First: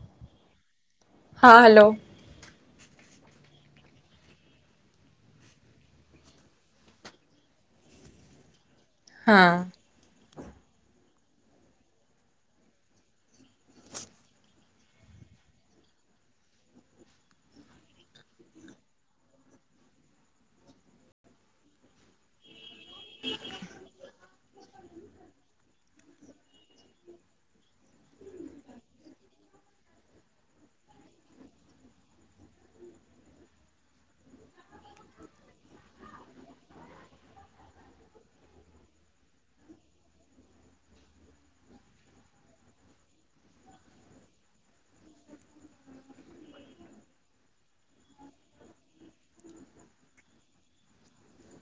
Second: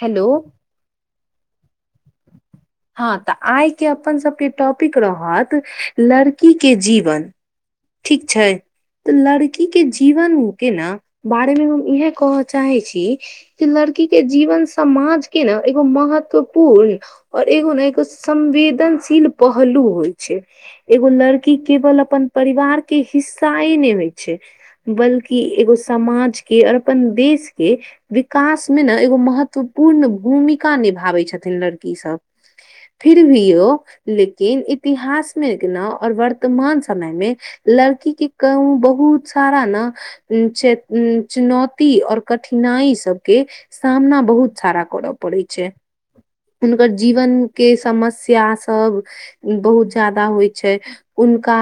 Hello हँ hello हँ तऽ आइके अपन सबके टॉपिक रहत लड़की के जीवन ठीक छै तऽ लड़की हँ के जीवन के न बारे मे हम इह कहऽ चाहै छी कि लड़की के जीवन समाज के ने एगो महत्वपूर्ण और एगो ने एगो संवेदनशील पहलू होइ छै। एगो लड़की केवल अपन परिवार के हिस्साए ने होइ छै बल्कि एगो समाज के और अपन देश के विकास मे ने एगो महत्वपूर्ण भूमिका निभाबै छथिन लड़की सब फिर भी यौ लेकिन इतिहास मे न आओर वर्तमान समय मे लड़की के कहू बहुत सारा न चुनौती आऔर कठिनाइ सभके सामना बहुत सारा करऽ पड़ैत छै। हुनकर जीवनके समस्या सब बहुत ज्यादा होइत छै हुनका।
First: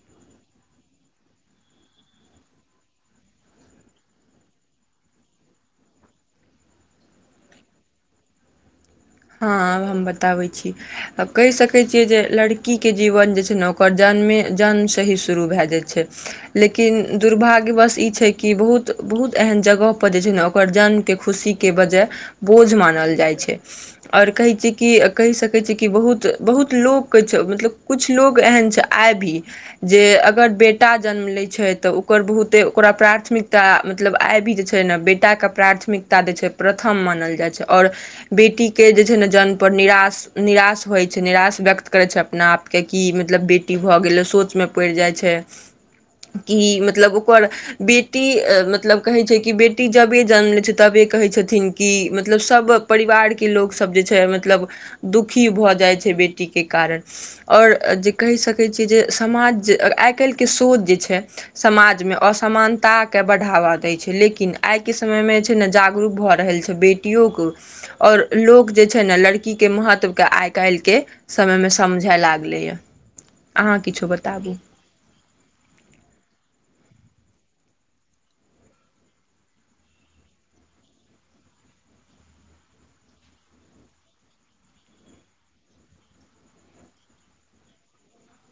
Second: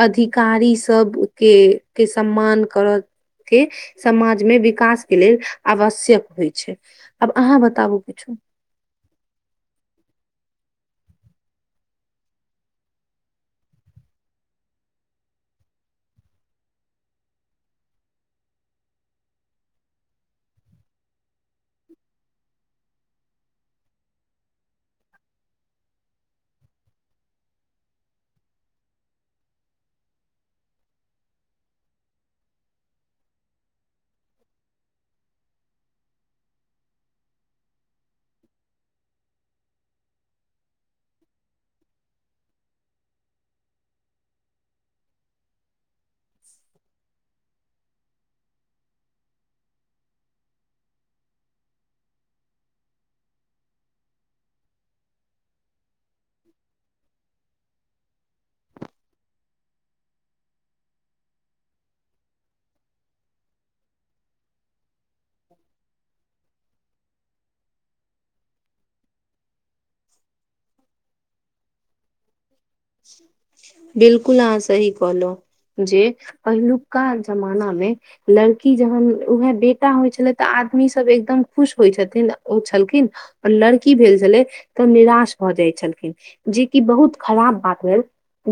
अधिकारी सबके के सम्मान करत के समाज मे विकास के लेल आवश्यक होइ छै आब अहाँ बताबु किछु हँ आब हम बताबै छी आ कहि सकैत छी जे लड़कीक जीवन जे छै ने, ओकर जन्मे-जन्मसँ ही शुरू भऽ जाइ छै। लेकिन दुर्भाग्यवश ई छै कि बहुत-बहुत एहन जगह पर जे छै ने, ओकर जन्मक खुशी के वजह बोझ मानल जाइ छै और कहै छैय कि कहि सकै छै कि बहुत बहुत लोकके मतलब कुछ लोक एहन छै आइ भी जे अगर बेटा जन्म लैत छै तऽ ओकर बहुते ओकरा प्राथमिकता मतलब आइ भी जे छै ने बेटाके प्राथमिकता जे छै प्रथम मानल जाइ छै आओर बेटीक के जे छै ने, जन्म पर निराश। निराश होइत छै निराश व्यक्त करैत छै अपना आपके कि मतलब बेटी भऽ गेलै सोचमे पैड़ जाइ छै कि मतलब ओकर बेटी मतलब कहैत छै कि बेटी जखन जन्म लैत छै, तखनहि कहैत छथिन कि मतलब सभ परिवारके लोकसभ जे छै मतलब दुखी भऽ जाइ छै बेटीके कारण आओर जे कहि सकैत छियै जे समाज आइ काल्हिके सोच जे छै समाज मे असमानताक के बढ़ावा दैत छै लेकिन आइ के समय मे जे छै ने जागरूक भऽ रहल छै बेटियो क आ लोक सभ जे छै ने, लड़कीक महत्वके आइ-काल्हिक समयमे समझल लागल अछि। बिलकुल अहाँ सही कहलो जे पहिलुका जमाना मे लड़की जहन उएहे बेटा होइ छलै तऽ आदमी सब एकदम खुश होइ छथिन ओ छलखिन आ लड़की भेल छलै तऽ निराश भऽ जाइत छलखिन जेकि बहुत खराब बात भेल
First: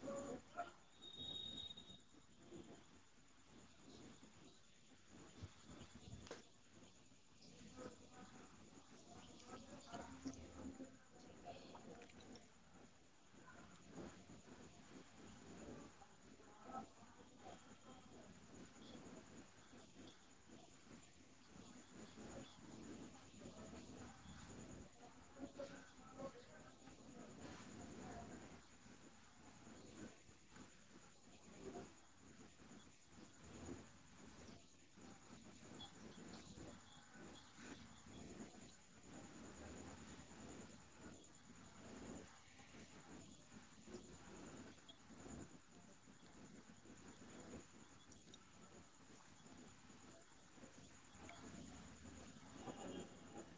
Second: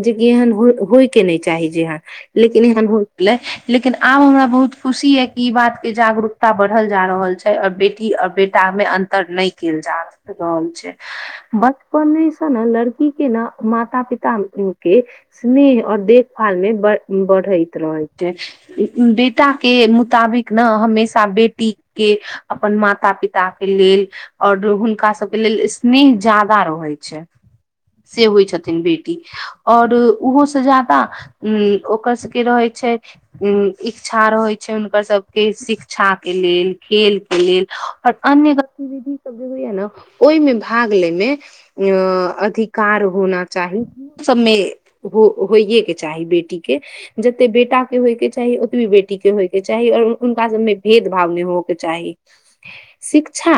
जेक एहन होइ के नहि चाही जेहन लेकिन एहन हो गेलै लेकिन आब हमरा बहुत खुशी य कि ई बात के जागरूक तऽ बढ़ल जा रहल छै, आओर बेटी आ बेटामे अन्तर नहि कहल जा रहल छै। बचपनसँ ने लड़की के न माता पिता के स्नेह और देखभाल मे ब बढ़ैत रहै छै बेटा के मुताबिक ने हमेशा बेटीके अपन माता पिता के लेल ओर हुनका सबके लेल स्नेह जादा रहै छै से होइ छथिन बेटी आओर ओहो से जादा हूँ ओकर से क रहै छै उ इच्छा रहैत छै। हुनकर सभके शिक्षाके लेल खेलके लेल अन्य गतिविधि सब जे होइया ने ओहिमे भाग ले मे अ अधिक कार होना चाही ओ सबमे हो होइएके चाही बेटीक के जते बेटा के होय के चाही ओतबे बेटी के होयके चाही और उनका सबमे भेद भाव नय हो के चाही शिक्षा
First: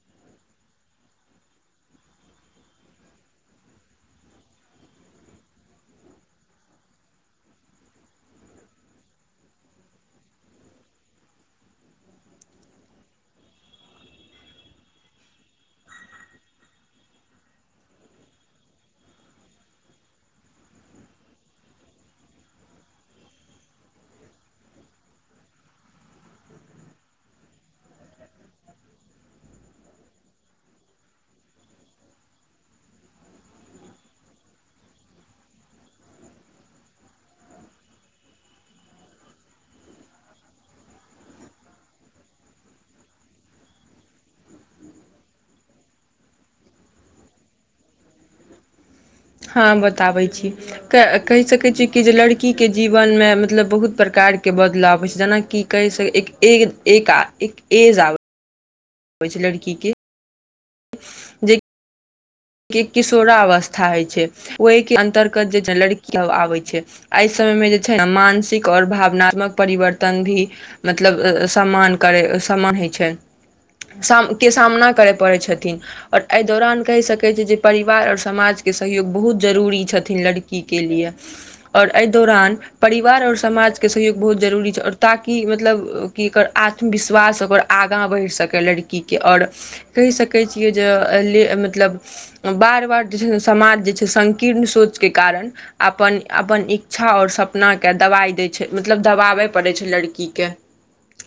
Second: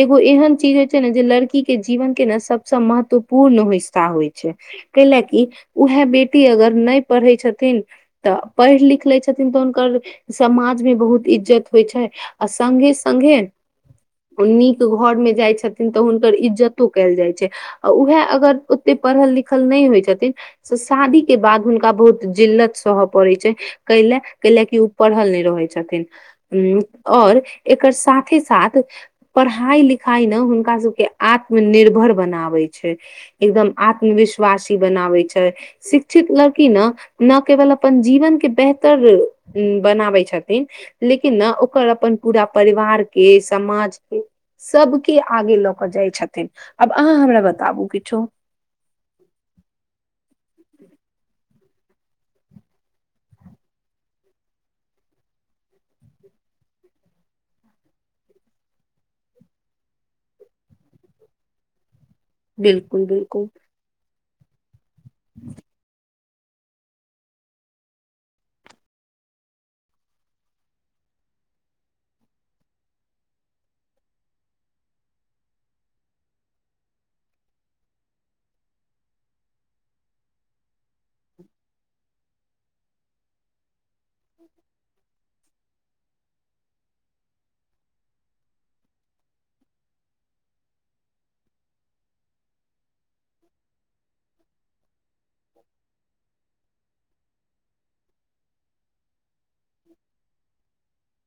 एगो एहन चीज होइ छै ने जे लड़की के जीवन के ने सभसँ महत्वपूर्ण पूर्ण हिस्सा होइ छै कैला कि उएह बेटी अगर नय पढ़ै छथिन तऽ पढ़ि लिख ले छथिन तऽ हुनकर समाज मे बहुत इज्जत होइ छै आ सङघे सङघे नीक घर मे जाइ छथिन तऽ हुनकर इज्जतो कयल जाइ छै आ उएह अगर ओते पढ़ल लिखल नहि होइ छथिन से शादी के बाद हुनका बहुत जिल्लत सहए पड़ैत छै कैला कैला की ओ पढ़ल नय रहै छथिन उ आओर एकर साथे साथ पढ़ाई लिखाई ने हुनका सब के आत्मनिर्भर बनाबे छै एकदम आत्मविश्वासी बनाबै छै। शिक्षित लड़की ने न केवल अपन जीवनके बेहतर बनाबै छथिन लेकिन ने ओकर अपन पूरा परिवारके समाजके सबके आगे लऽ कऽ जाइ छथिन आब अहाँ हमरा बताबू किछो हँ बताबै छी कहि सकैत छियै कि जे लड़कीके जीवनमे मतलब बहुत प्रकारके बदलाव होइ छै जेनाकि कहै छै एक एज आबै होइ छै लड़की के जे बिल्कुल किशोरा बिल्कुल अवस्था हय छै। ओहि के अंतर्गत जे लड़की आबै छै एहि समय मे जे छै ने मानसिक आओर भावनात्मक परिवर्तन भी मतलब सम्मान करै सम्मान होइ छै। स के सामना करय पड़ै छथिन आऔर एहि दौरान कहि सकै कहै छै जे परिवार आओर समाजके सहयोग बहुत जरूरी छथिन लड़कीके लिए और एहि दौरान परिवार और समाजके सहयोग बहुत जरूरी छै और ताकि मतलब कि एकर आत्मविश्वास ओकर आगाँ बढ़ि सकय लड़कीके आओर कहि सकैत छियै जे ले मतलब बार बार जे छै ने समाज जे छै संकीर्ण सोचके कारण अपन अपन ई इच्छा आओर सपनाके दबाइ दै छै मतलब दबाबय पड़ै छै लड़कीकेँ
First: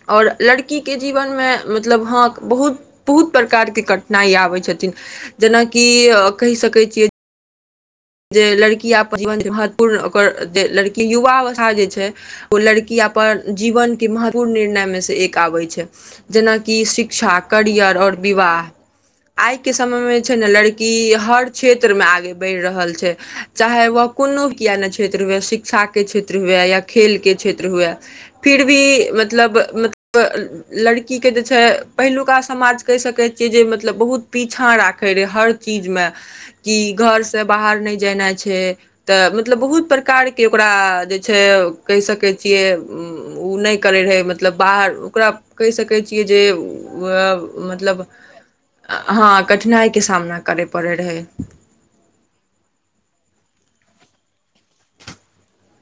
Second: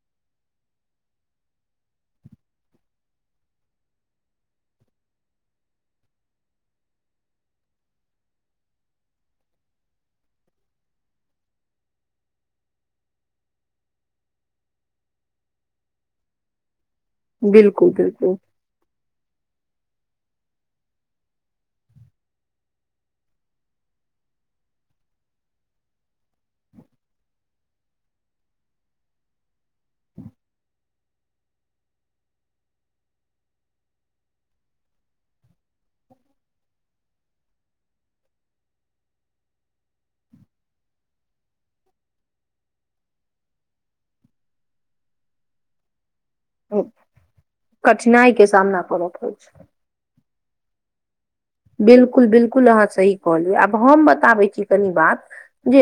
आओर लड़कीके जीवनमे मतलब हँ बहुत बहुत प्रकारके कठिनाइ आबैत छथिन जेनाकि कहि सकैत छियै जे लड़की अपन जीवन महत्वपूर्ण ओकर लड़की युवा अवस्था जे छै। ओ लड़की अपन जीवनके महत्वपूर्ण निर्णयमे से एक आबै छै जेनाकि शिक्षा बिल्कुल करियर और बिल्कुल विवाह आइ के समय में जे छै न लड़की हर क्षेत्र में आगे बैढ़ रहल छै चाहे वह कोनो किए नहि क्षेत्र हुए शिक्षाके क्षेत्र हुए या खेलके क्षेत्र हुए फिर भी मतलब मतलब लड़कीके जे छै पहिलुका समाज कहि सकैत छियै जे मतलब बहुत पीछाँ राखैत रहै हर चीज मे कि घर से बाहर नहि जेनाइ छै तऽ मतलब बहुत प्रकारके ओकरा जे छै कहि सकैत छियै ओ नहि करैत रहै मतलब बाहर ओकरा कहि सकै छियै जे मतलब कठिनाइ के सामना करऽ ह पड़ै छै कठिनाइ के सामना करै पड़ै रहै बिलकुल बिलकुल अहाँ सही कह लियौ आब हम बताबै छी कनी बात जे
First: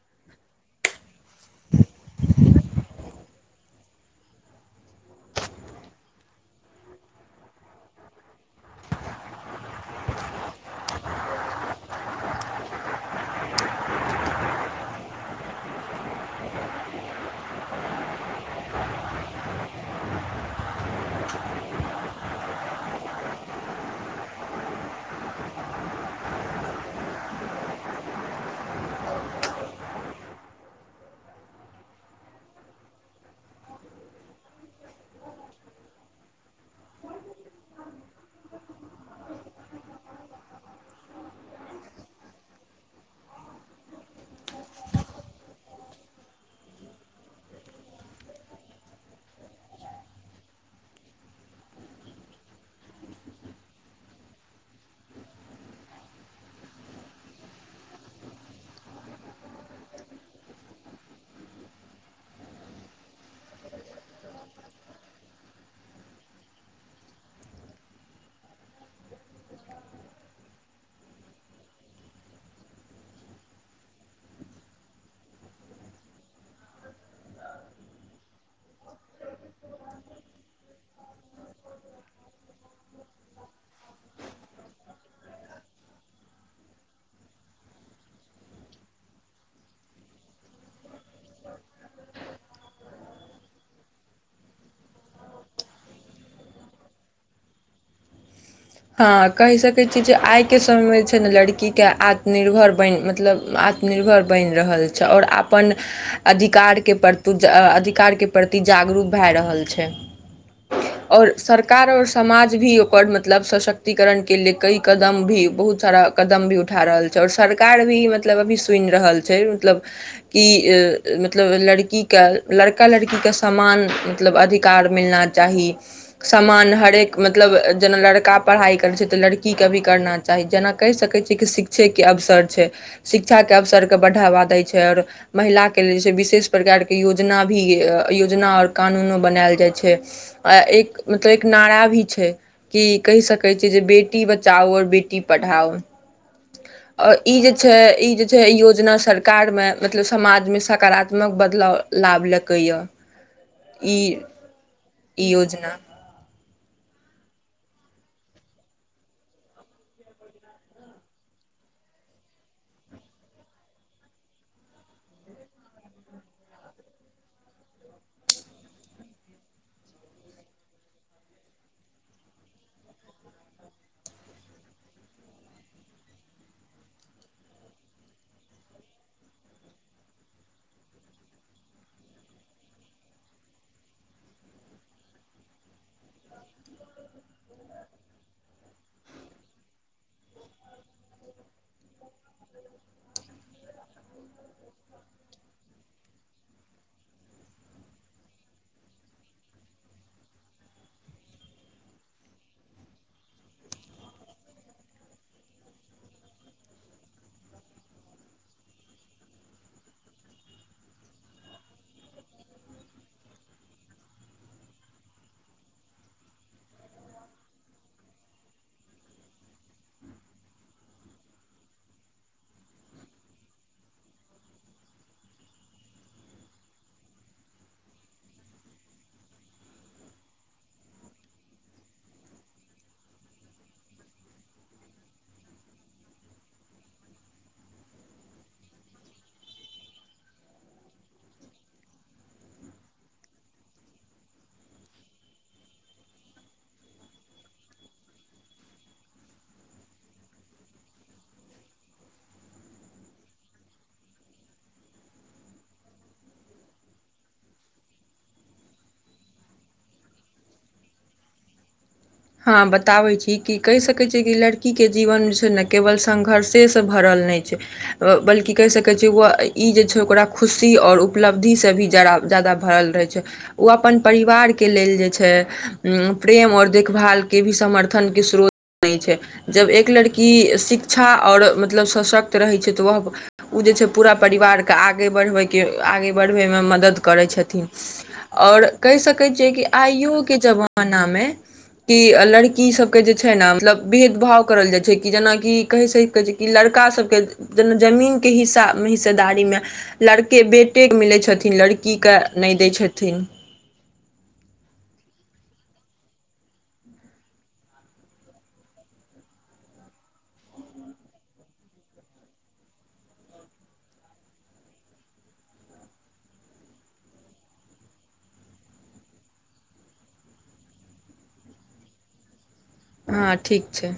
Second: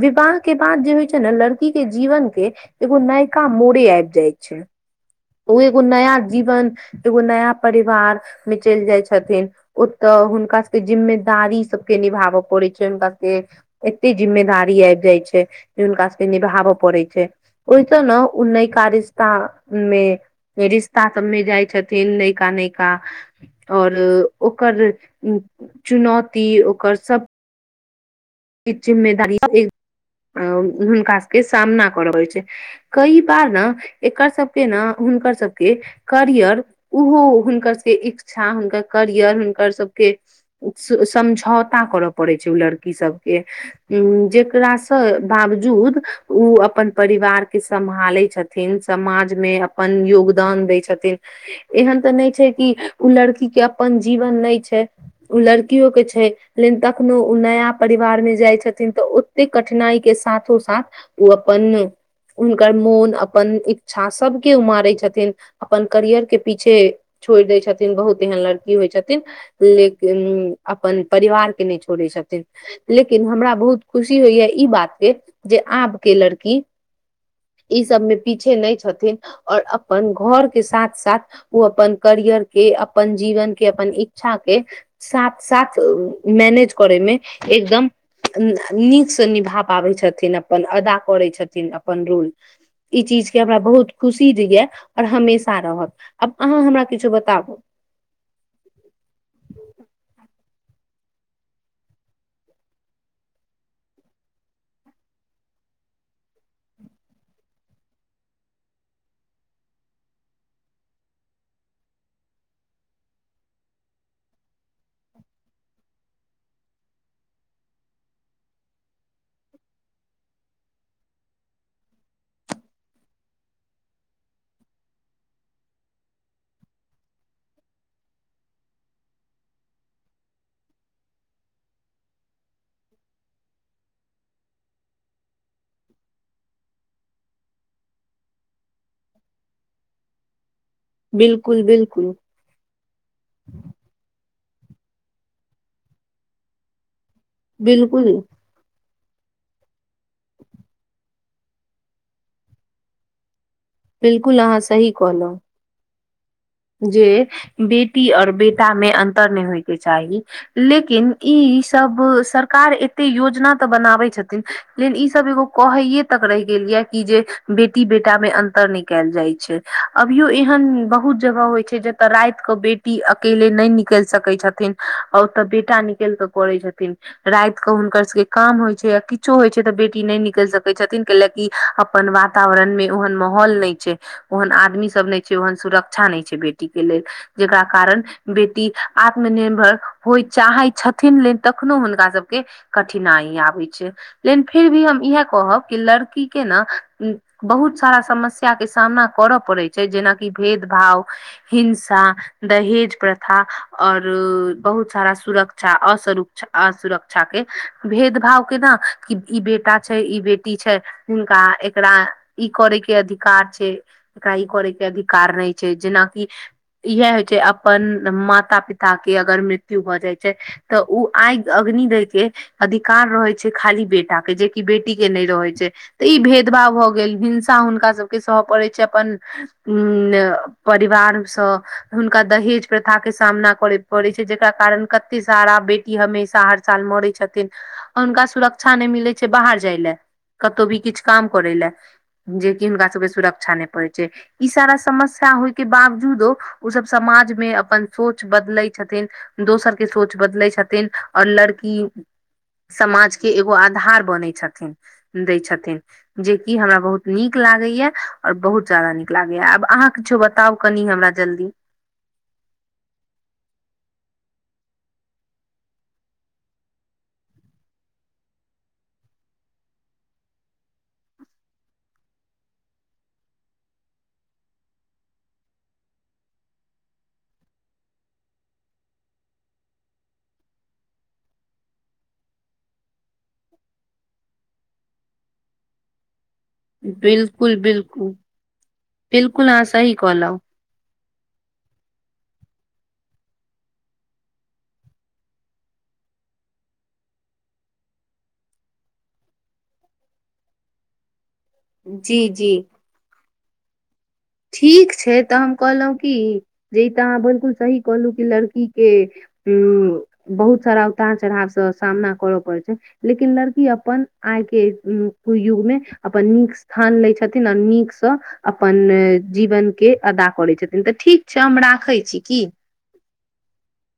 विवाह के बाद जे होइ छै ने लड़की के जीवन के एगो नयका मोड़े आबि जाइ छै ओ एगो नया जीवन एगो नया परिवार मे चलि जाई छथिन ओतऽ हुनका सभके जिम्मेदारी सबके निभाबऽ पड़ैत छै हुनका सभके एते जिम्मेदारी आबि जाई छै जे हुनका से निभाबऽ पड़ै छै ओहि तऽ ने उ नयका रिस्तामे रिश्ता सबमे जाइ छथिन नयका नयका आओर ओकर चुनौती ओकर सब छ जिम्मेदारी हुनका सबके सामना करऽ छै [unintelligible] कई बार ने एकर सबके ने हुनकर सबके करियर ओहो हुनकर सभके इच्छा हुनकर करियर हुनकर सभके समझौता करय पड़ै छै ओ लड़की सभके उ जेकरास से बावजूद ओ अपन परिवार के सम्हाले छथि छथिन समाज मे अपन योगदान दै छथिन एहन तऽ नहि छै की ओ लड़की के अपन जीवन नहि छै ओ लड़कियो के छै लेकिन तखनो ओ नया परिवार मे जाइ छथिन तऽ ओते कठिनाइ के साथो साथ ओ अपन हुनकर मोन अपन इच्छा सबके उ मारै छथिन अपन करियर के पीछे छोड़ि दै छथिन बहुत एहन लड़की होइ छथिन लेकिन अपन परिवार के नहि छोड़ै छथिन लेकिन हमरा बहुत खुशी होइया ई बात पे जे आब के लड़की ई सब मे पीछे नहि छथिन ओर अपन घर के साथ साथ ओ अपन करियर के अपन जीवन के अपन इच्छा के साथ साथ मैनेज करैमे एकदम नीकसँ निभा पाबै छथिन अपन अदा करै छथिन अपन रूल ई चीज के हमरा बहुत खुशी द ये और हमेशा रहत आब अहाँ हमरा किछु बताबू हँ कहि सकै छियै जे आइके समयमे जे छै ने लड़कीके आत्मनिर्भर बनि मतलब आत्म निर्भर बनि रहल छै आओर अपन अधिकारके प्रति अधिकारके प्रति जागरूक भै रहल छै ओर सरकार आओर समाज भी ओकर म मतलब सशक्तिकरणके लिए कई कदम भी बहुत सारा कदम भी उठा रहल छै आओर सरकार भी मतलब मतलब अभी सुनि रहल छै मतलब की मतलब लड़कीके लड़का लड़कीके समान मतलब अधिकार मिलना चाही समान हरेक मतलब जेना लर लड़का पढ़ाइ करै छै तऽ लड़कीके भी करना चाही जेना कहि सकैत छियै कि शिक्षेके अवसर छै शिक्षाके अवसरके बढ़ावा दै छै आओर महिला के लेल जे छै विशेष प्रकार के योजना भी योजना आओर कानूनो बनायल जाइ छै आ एक मतलब एक बिल्कुल नारा भी बिल्कुल छै कि कहि सकै छै जे बेटी बचाओ आ बेटी पढ़ाओ आऔर ई जे छै ई बिल्कुल जे छै योजना सर कार्यमे मतलब समाज में सकारात्मक बदलाव लाबलकये ह ई बिल्कुल अहाँ सही ई कहलहुँ योजना जे बेटी ओर बेटा मे अन्तर नहि होयके चाही लेकिन ईसभ सरकार एते योजना तऽ बनाबै छथिन लेकिन ईसभ लोक कहैेये तक रहि गेल यै कि जे बेटी बेटा मे अन्तर नहि कयल जाइ छै अभियो एहन बहुत जगह होइ छै जतऽ राति के बेटी अकेले नहि निकल सकै छथिन आ ओतऽ बेटा निकल के परै छथिन रातति कऽ हुनकर सबके काम होइ छै य किछो होइ छै तऽ बेटी नहि निकलि सकैत छथिन के ल कि अपन वातावरण में ओहन माहौल नहि छै ओहन आदमी सब नहि छै ओहन सुरक सुरक्षा नहि छै बेटी के लेल जेकरा कारण बेटी आत्मनिर्भर होइ चाहै छथिन ल तखनो हुनका सभके कठिनाई आबै छै लेकिन फिर भी हम इएह कहब की लड़की के ने बहुत सारा समस्या के सामना करय पड़ै छै जेनाकि भेदभाव हिंसा दहेज प्रथा और बहुत सारा सुरक्षा असुरक्षा आ सुरक्षा के भेद भाव केना कि ई बेटा छै ई बेटी छै हिनका एकरा ई करे के अधिकार छै एकरा ई करे के अधिकार नहि जेनाकि इह होइ छै अपन माता पिता के अगर मृत्यु भऽ जाइ छै तऽ ओ आगि अग्नि दैके अधिकार रहै छै खाली बेटा केँ जेकि बेटी के नहि रहै छै तऽ ई भेदभाव भऽ गेल हिंसा हुनका सभके सहय पड़ैत छै अपन उ परिवार सँ हुनका दहेज प्रथा के सामना करय पड़ै छै जेकरा कारण कते सारा बेटी ई हमेशा हर साल मरै छथिन्ह आ हुनका सुरक्षा नहि मिलै छै बाहर जाय लए कतहु भी किछ काम करै लैए जेकि हुनका सबके सुरक्षा नहि पड़े छै ई सारा समस्या होए के बावजूदो ओ सब समाज मे अपन सोच बदलै छथिन दोसर के सोच बदलैत छथिन आओर लङकि समाजके एगो आधार बनै छथिन दै छथिन्ह जेकि हमरा बहुत नीक लागैया आओर बहुत ज्यादा नीक लागैए आब अहाँ किछो बता आब कनि हमरा जल्दी हँ बताबै छी कि कहि सकैत छियै कि लड़कीके जीवन जे छै ने केवल संघर्षेसँ भरल नेताक छै बल्कि कहि सकै छै ई जे छै ओकरा खुशी आऔर उपलब्धि से भी जरावय जादा भरल रहै छै ओ अपन परिवारके लेल जे छै प्रेम ओर देखभाल के भी समर्थन के स्त्रोत नहि छै जब एक लड़की शिक्षा आओर मतलब सशक्त रहै छै तऽ वह ओ जे छै पूरा परिवारके आगे बढ़बयके आगे पढ्बैत मदद करै बिल्कुल छथि बिल्कुल बिल्कुल अहाँ सही कहलौं पनामे [unintelligible] की लड़की सब के जे छै ने मतलब भेद भाव करल जाय छै की जेनाकि कहि सके कि लड़काभके जेना जमीनके हिस्सा हिस्सेदारी मे लड़के बेटे मिलै छथिन लड़किके जी नहि जी दै छथिन ठीक छै तऽ हम कहलहुँ की जे ई तऽ अहाँ बल्कुल सही कहलहु कि लड़किके हूं बहुत सारा उतार चढ़ाव से सामना करऽ पड़तै लेकिन लड़की अपन आइ के युग मे अपन निक स्थान लैए छथिन आ नीकसँ अपन जीवन के अदा करै छथिन तऽ ठीक छै हम राखै छि कि हँ ठीक छै